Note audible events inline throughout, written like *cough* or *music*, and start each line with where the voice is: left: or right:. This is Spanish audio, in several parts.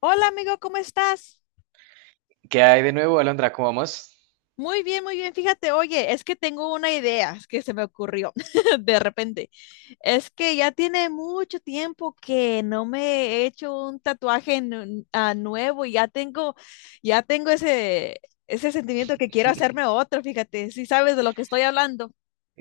left: Hola amigo, ¿cómo estás?
right: ¿Qué hay de nuevo, Alondra? ¿Cómo vamos?
left: Muy bien, muy bien. Fíjate, oye, es que tengo una idea que se me ocurrió *laughs* de repente. Es que ya tiene mucho tiempo que no me he hecho un tatuaje nuevo y ya tengo ese sentimiento que quiero hacerme
right: *laughs*
left: otro, fíjate, si sabes de lo que estoy hablando.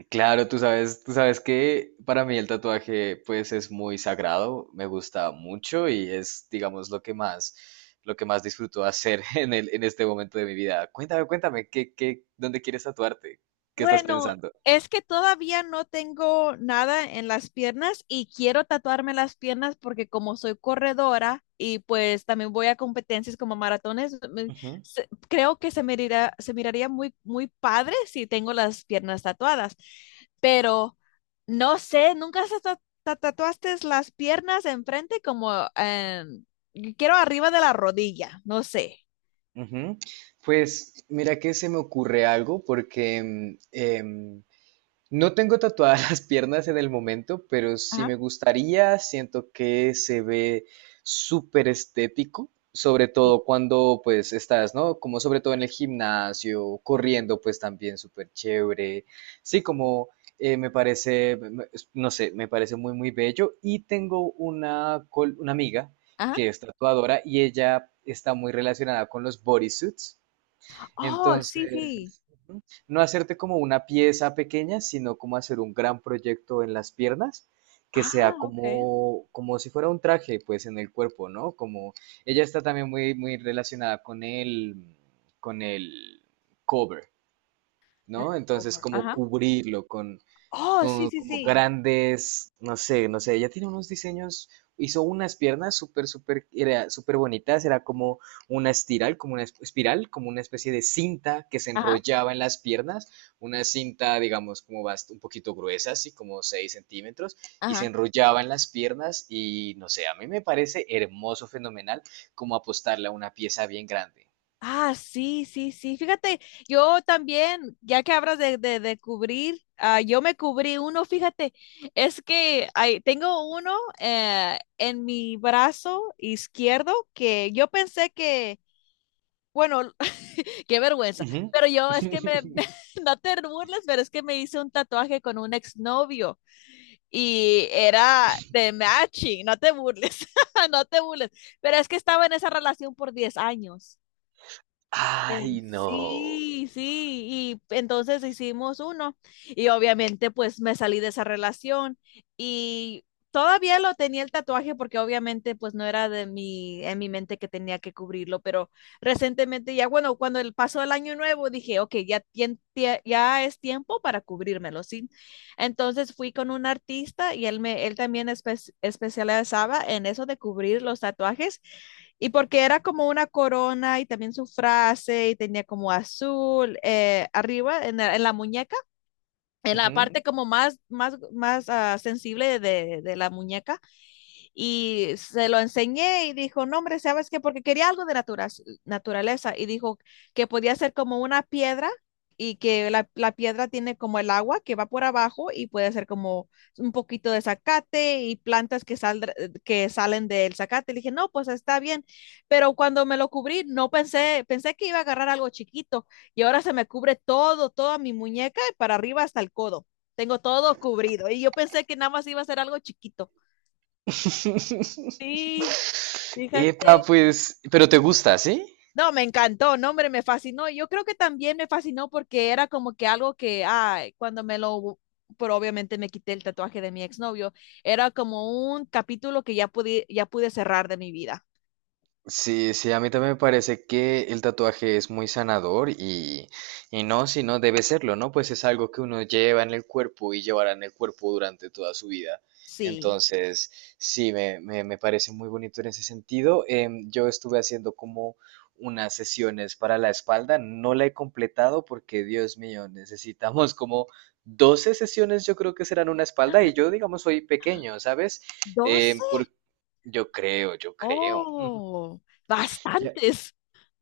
right: Claro, tú sabes que para mí el tatuaje pues es muy sagrado, me gusta mucho y es, digamos, lo que más disfruto hacer *laughs* en este momento de mi vida. Cuéntame, cuéntame, dónde quieres tatuarte? ¿Qué estás
left: Bueno,
right: pensando?
left: es que todavía no tengo nada en las piernas y quiero tatuarme las piernas porque como soy corredora y pues también voy a competencias como maratones,
right: Ujú,
left: creo que se miraría muy, muy padre si tengo las piernas tatuadas. Pero no sé, nunca se tatuaste las piernas enfrente como quiero arriba de la rodilla, no sé.
right: ujú. Pues mira que se me ocurre algo porque em, No tengo tatuadas *laughs* las piernas en el momento, pero si
left: Ajá.
right: me gustaría. Siento que se ve súper estético, sobre
left: Sí.
right: todo cuando pues estás, ¿no? Como sobre todo en el gimnasio, corriendo pues también súper chévere. Sí, como me parece, no sé, me parece muy muy bello. Y tengo una amiga
left: Ajá.
right: que es tatuadora y ella está muy relacionada con los bodysuits.
left: Oh, sí, sí.
right: Entonces, ujú, no hacerte como una pieza pequeña, sino como hacer un gran proyecto en las piernas, que sea
left: Ah, ok.
right: como si fuera un traje, pues en el cuerpo, ¿no? Como ella está también muy, muy relacionada con el cover,
left: En
right: ¿no? Entonces,
left: Over.
right: como
left: Ajá,
right: cubrirlo con,
left: oh, sí,
right: como,
left: sí,
right: como
left: sí.
right: grandes, no sé, no sé, ella tiene unos diseños, hizo unas piernas súper, súper, era súper bonitas, era como una espiral, como una espiral, como una especie de cinta que se
left: Ajá,
right: enrollaba en las piernas, una cinta, digamos, como un poquito gruesa, así como 6 centímetros, y se
left: ajá.
right: enrollaba en las piernas y, no sé, a mí me parece hermoso, fenomenal, como apostarle a una pieza bien grande.
left: Ah, sí, sí, sí. Fíjate, yo también, ya que hablas de cubrir, yo me cubrí uno, fíjate, es que tengo uno en mi brazo izquierdo que yo pensé que, bueno, *laughs* qué vergüenza.
right: Ujú.
left: Pero yo es que
right: *laughs*
left: *laughs* no te burles, pero es que me hice un tatuaje con un exnovio y era de matching, no te burles, *laughs* no te burles. Pero es que estaba en esa relación por 10 años. Eran-
right: Ay, no.
left: Sí, sí, y entonces hicimos uno y obviamente pues me salí de esa relación y todavía lo tenía el tatuaje porque obviamente pues no era de mi, en mi mente que tenía que cubrirlo, pero recientemente ya bueno, cuando el pasó el año nuevo dije, ok, ya, ya es tiempo para cubrírmelo, ¿sí? Entonces fui con un artista y él también especializaba en eso de cubrir los tatuajes y porque era como una corona y también su frase y tenía como azul arriba en la muñeca en la
right: Ujú.
left: parte como más, más, más sensible de la muñeca. Y se lo enseñé y dijo, no, hombre, ¿sabes qué? Porque quería algo de naturaleza. Y dijo que podía ser como una piedra y que la piedra tiene como el agua que va por abajo y puede ser como un poquito de zacate y plantas que salen del zacate. Le dije, no, pues está bien. Pero cuando me lo cubrí, no pensé, pensé que iba a agarrar algo chiquito y ahora se me cubre todo, toda mi muñeca, y para arriba hasta el codo. Tengo todo cubrido. Y yo pensé que nada más iba a ser algo chiquito. Sí,
right: *laughs* Epa,
left: fíjate.
right: pues, pero te gusta, ¿sí?
left: No, me encantó, no, hombre, me fascinó. Yo creo que también me fascinó porque era como que algo que, ay, cuando me lo, pero obviamente me quité el tatuaje de mi exnovio, era como un capítulo que ya pude cerrar de mi vida.
right: Sí, sí, a mí también me parece que el tatuaje es muy sanador y no, si no debe serlo, ¿no? Pues es algo que uno lleva en el cuerpo y llevará en el cuerpo durante toda su vida.
left: Sí.
right: Entonces, sí, me parece muy bonito en ese sentido. Yo estuve haciendo como unas sesiones para la espalda, no la he completado porque, Dios mío, necesitamos como 12 sesiones, yo creo que serán una espalda y yo, digamos, soy pequeño, ¿sabes? Em,
left: ¿12?
right: por, yo creo, yo creo.
left: Oh,
right: Ya.
left: bastantes.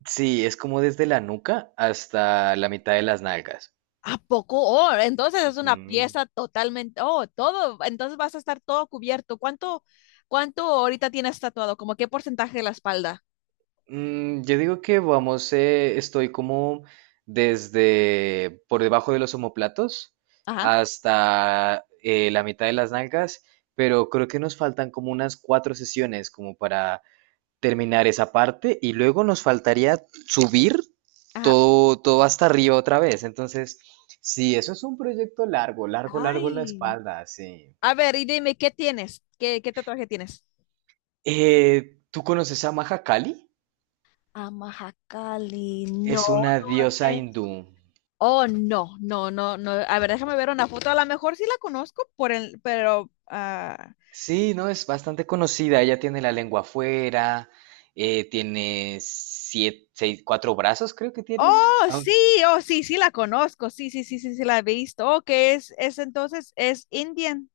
right: Sí, es como desde la nuca hasta la mitad de las nalgas.
left: ¿A poco? Oh, entonces es una
right: Ujú.
left: pieza totalmente, oh, todo, entonces vas a estar todo cubierto. ¿Cuánto ahorita tienes tatuado? ¿Como qué porcentaje de la espalda?
right: Yo digo que vamos, estoy como desde por debajo de los omóplatos
left: Ajá,
right: hasta la mitad de las nalgas, pero creo que nos faltan como unas cuatro sesiones como para terminar esa parte y luego nos faltaría subir
left: ajá.
right: todo, todo hasta arriba otra vez. Entonces, sí, eso es un proyecto largo, largo, largo la
left: Ay,
right: espalda, sí.
left: a ver, y dime, ¿qué tienes? ¿Qué tatuaje tienes?
right: ¿Tú conoces a Mahakali?
left: A Amahakali, no,
right: Es una
left: no,
right: diosa
left: ¿qué es?
right: hindú.
left: Oh, no, no, no, no. A ver, déjame ver una foto. A lo mejor sí la conozco por el, pero, ah,
right: Sí, no, es bastante conocida. Ella tiene la lengua afuera, tiene siete, seis, cuatro brazos, creo que tiene.
left: oh,
right: Ah,
left: sí, oh, sí, sí la conozco. Sí, sí, sí, sí, sí la he visto. Oh, que es entonces, es Indian.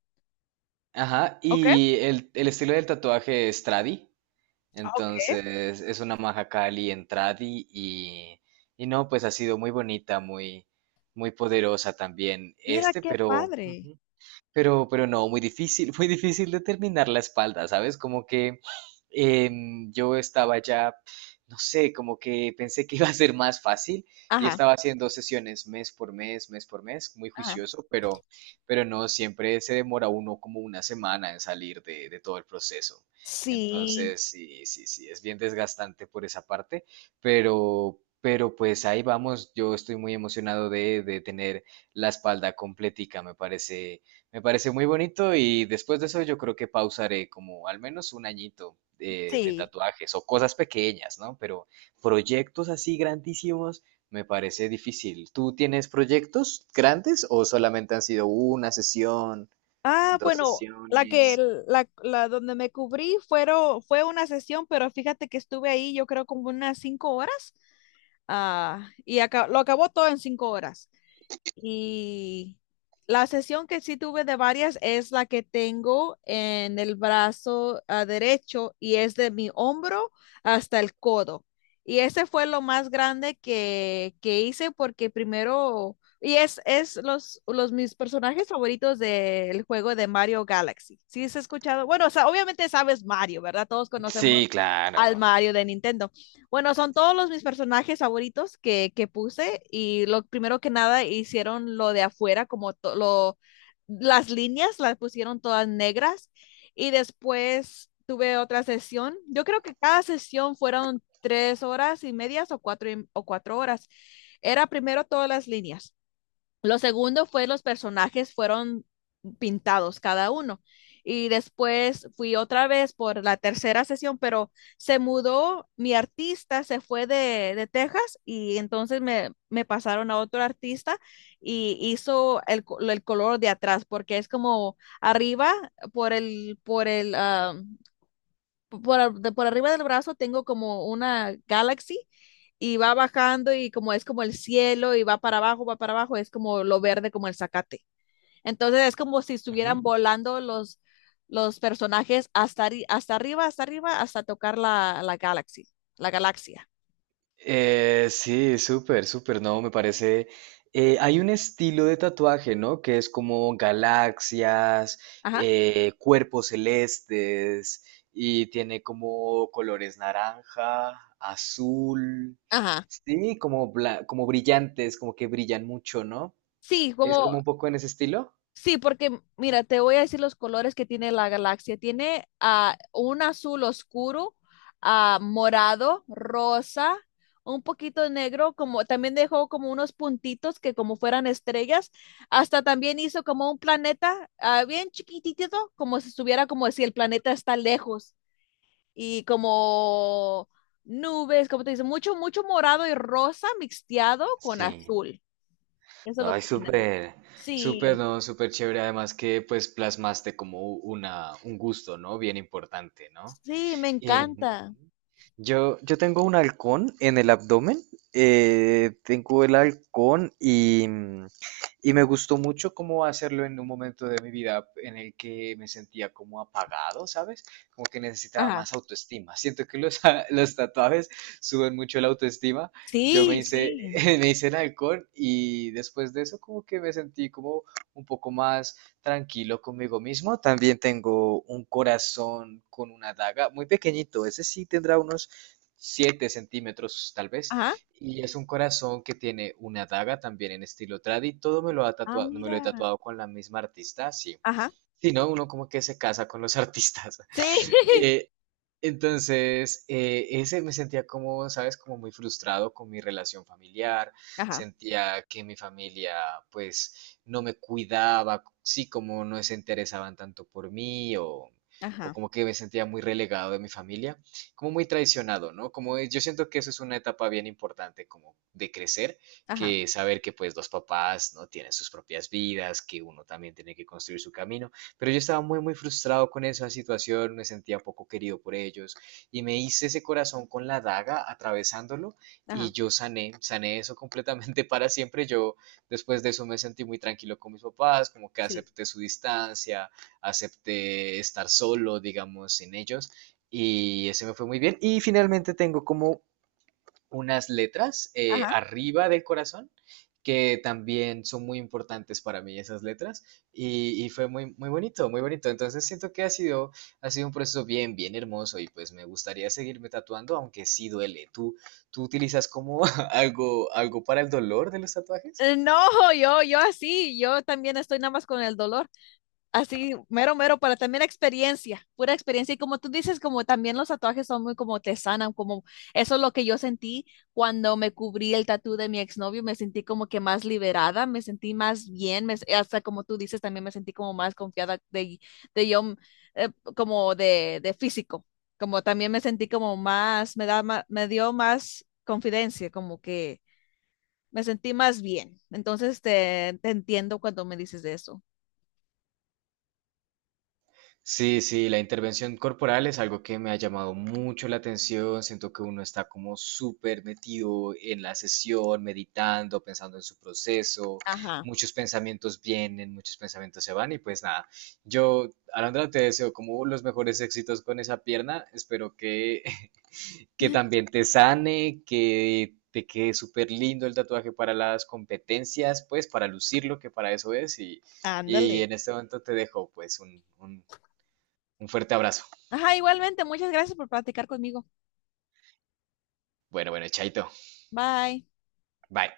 right: ajá,
left: Ok,
right: y el estilo del tatuaje es tradi.
left: ok.
right: Entonces, es una Mahakali en tradi y no, pues ha sido muy bonita, muy, muy poderosa también,
left: Mira
right: este,
left: qué
right: pero.
left: padre.
right: Pero no, muy difícil, *laughs* muy difícil determinar la espalda, ¿sabes? Como que yo estaba ya, no sé, como que pensé que iba a ser más fácil y
left: Ajá,
right: estaba haciendo sesiones mes por mes, muy
left: ajá.
right: juicioso, pero, no, siempre se demora uno como una semana en salir de todo el proceso.
left: Sí,
right: Entonces, sí, sí, sí, es bien desgastante por esa parte, pero pues ahí vamos, yo estoy muy emocionado de tener la espalda completica, me parece muy bonito y después de eso yo creo que pausaré como al menos un añito de
left: sí.
right: tatuajes o cosas pequeñas, ¿no? Pero proyectos así grandísimos me parece difícil. ¿Tú tienes proyectos grandes o solamente han sido una sesión,
left: Ah,
right: dos
left: bueno, la que,
right: sesiones?
left: la, la donde me cubrí fue una sesión, pero fíjate que estuve ahí yo creo como unas 5 horas. Ah, y lo acabó todo en 5 horas. Y la sesión que sí tuve de varias es la que tengo en el brazo derecho y es de mi hombro hasta el codo. Y ese fue lo más grande que hice porque primero, y es los mis personajes favoritos del juego de Mario Galaxy. ¿Sí has escuchado? Bueno, o sea, obviamente sabes Mario, ¿verdad? Todos conocemos
right: Sí, claro.
left: al Mario de Nintendo. Bueno, son todos los mis personajes favoritos que puse y lo primero que nada hicieron lo de afuera, como lo, las líneas las pusieron todas negras y después tuve otra sesión. Yo creo que cada sesión fueron 3 horas y medias o cuatro, o 4 horas. Era primero todas las líneas. Lo segundo fue los personajes fueron pintados cada uno. Y después fui otra vez por la tercera sesión, pero se mudó, mi artista se fue de Texas y entonces me pasaron a otro artista y hizo el color de atrás, porque es como arriba por el, ah, por, ar- de- por arriba del brazo tengo como una Galaxy y va bajando y como es como el cielo y va para abajo, es como lo verde, como el zacate. Entonces es como si estuvieran volando los personajes hasta arriba, hasta arriba, hasta tocar la Galaxy, la galaxia.
right: Sí, súper, súper, no, me parece. Hay un estilo de tatuaje, ¿no? Que es como galaxias,
left: Ajá,
right: cuerpos celestes, y tiene como colores naranja, azul,
left: ajá.
right: sí, como brillantes, como que brillan mucho, ¿no?
left: Sí,
right: Es
left: como,
right: como un poco en ese estilo.
left: sí, porque mira, te voy a decir los colores que tiene la galaxia. Tiene un azul oscuro, morado, rosa, un poquito negro, como también dejó como unos puntitos que como fueran estrellas. Hasta también hizo como un planeta bien chiquitito, como si estuviera como si el planeta está lejos y como nubes, como te dice, mucho, mucho morado y rosa mixteado con
right: Sí,
left: azul. Eso es lo
right: ay,
left: que tiene.
right: súper, súper,
left: Sí.
right: no, súper chévere. Además que pues plasmaste como un gusto, ¿no? Bien importante, ¿no?
left: Sí, me
right: Eh,
left: encanta.
right: yo tengo un halcón en el abdomen, tengo el halcón y me gustó mucho cómo hacerlo en un momento de mi vida en el que me sentía como apagado, ¿sabes? Como que necesitaba
left: Ajá,
right: más autoestima. Siento que *laughs* los tatuajes suben mucho la autoestima. Yo me
left: sí,
right: hice,
left: sí.
right: *laughs* me hice el halcón y después de eso como que me sentí como un poco más tranquilo conmigo mismo. También tengo un corazón con una daga, muy pequeñito, ese sí tendrá unos 7 centímetros tal vez.
left: Ajá,
right: Y es un corazón que tiene una daga también en estilo tradi. Todo me lo ha
left: ah,
right: tatuado, me lo he
left: mira.
right: tatuado con la misma artista, sí.
left: Ajá,
right: Si no, uno como que se casa con los *laughs* artistas.
left: sí, *laughs*
right: Eh, entonces, ese me sentía como, ¿sabes? Como muy frustrado con mi relación familiar,
left: ajá,
right: sentía que mi familia pues no me cuidaba, sí, como no se interesaban tanto por mí o,
left: ajá,
right: como que me sentía muy relegado de mi familia, como muy traicionado, ¿no? Como yo siento que eso es una etapa bien importante como de crecer,
left: ajá,
right: que saber que pues los papás no tienen sus propias vidas, que uno también tiene que construir su camino pero yo estaba muy, muy frustrado con esa situación, me sentía poco querido por ellos y me hice ese corazón con la daga atravesándolo y
left: ajá,
right: yo sané, sané eso completamente *laughs* para siempre. Yo después de eso me sentí muy tranquilo con mis papás, como que
left: sí.
right: acepté su distancia, acepté estar solo, digamos, sin ellos y ese me fue muy bien. Y finalmente tengo como unas letras
left: Ajá.
right: arriba del corazón que también son muy importantes para mí esas letras y fue muy, muy bonito, muy bonito. Entonces siento que ha sido un proceso bien, bien hermoso y pues me gustaría seguirme tatuando, aunque sí duele. ¿Tú utilizas como *laughs* algo para el dolor de los tatuajes?
left: No, yo así, yo también estoy nada más con el dolor. Así, mero, mero, para también experiencia, pura experiencia. Y como tú dices, como también los tatuajes son muy como te sanan, como eso es lo que yo sentí cuando me cubrí el tatú de mi exnovio, me sentí como que más liberada, me sentí más bien, hasta como tú dices, también me sentí como más confiada de yo, eh, como de físico, como también me sentí como más, me dio más confidencia, como que me sentí más bien. Entonces te entiendo cuando me dices de eso.
right: Sí, sí, la intervención corporal es algo que me ha llamado mucho la atención. Siento que uno está como súper metido en la sesión, meditando, pensando en su proceso.
left: Ajá.
right: Muchos pensamientos vienen, muchos pensamientos se van y pues nada. Yo, Alondra, te deseo como los mejores éxitos con esa pierna. Espero que, *laughs* que también te sane, que te quede súper lindo el tatuaje para las competencias, pues para lucirlo, que para eso es. Y
left: Ándale.
right: en este momento te dejo pues un fuerte abrazo.
left: Ajá, igualmente, muchas gracias por platicar conmigo.
right: Bueno, bueno, chaito.
left: Bye.
right: Bye.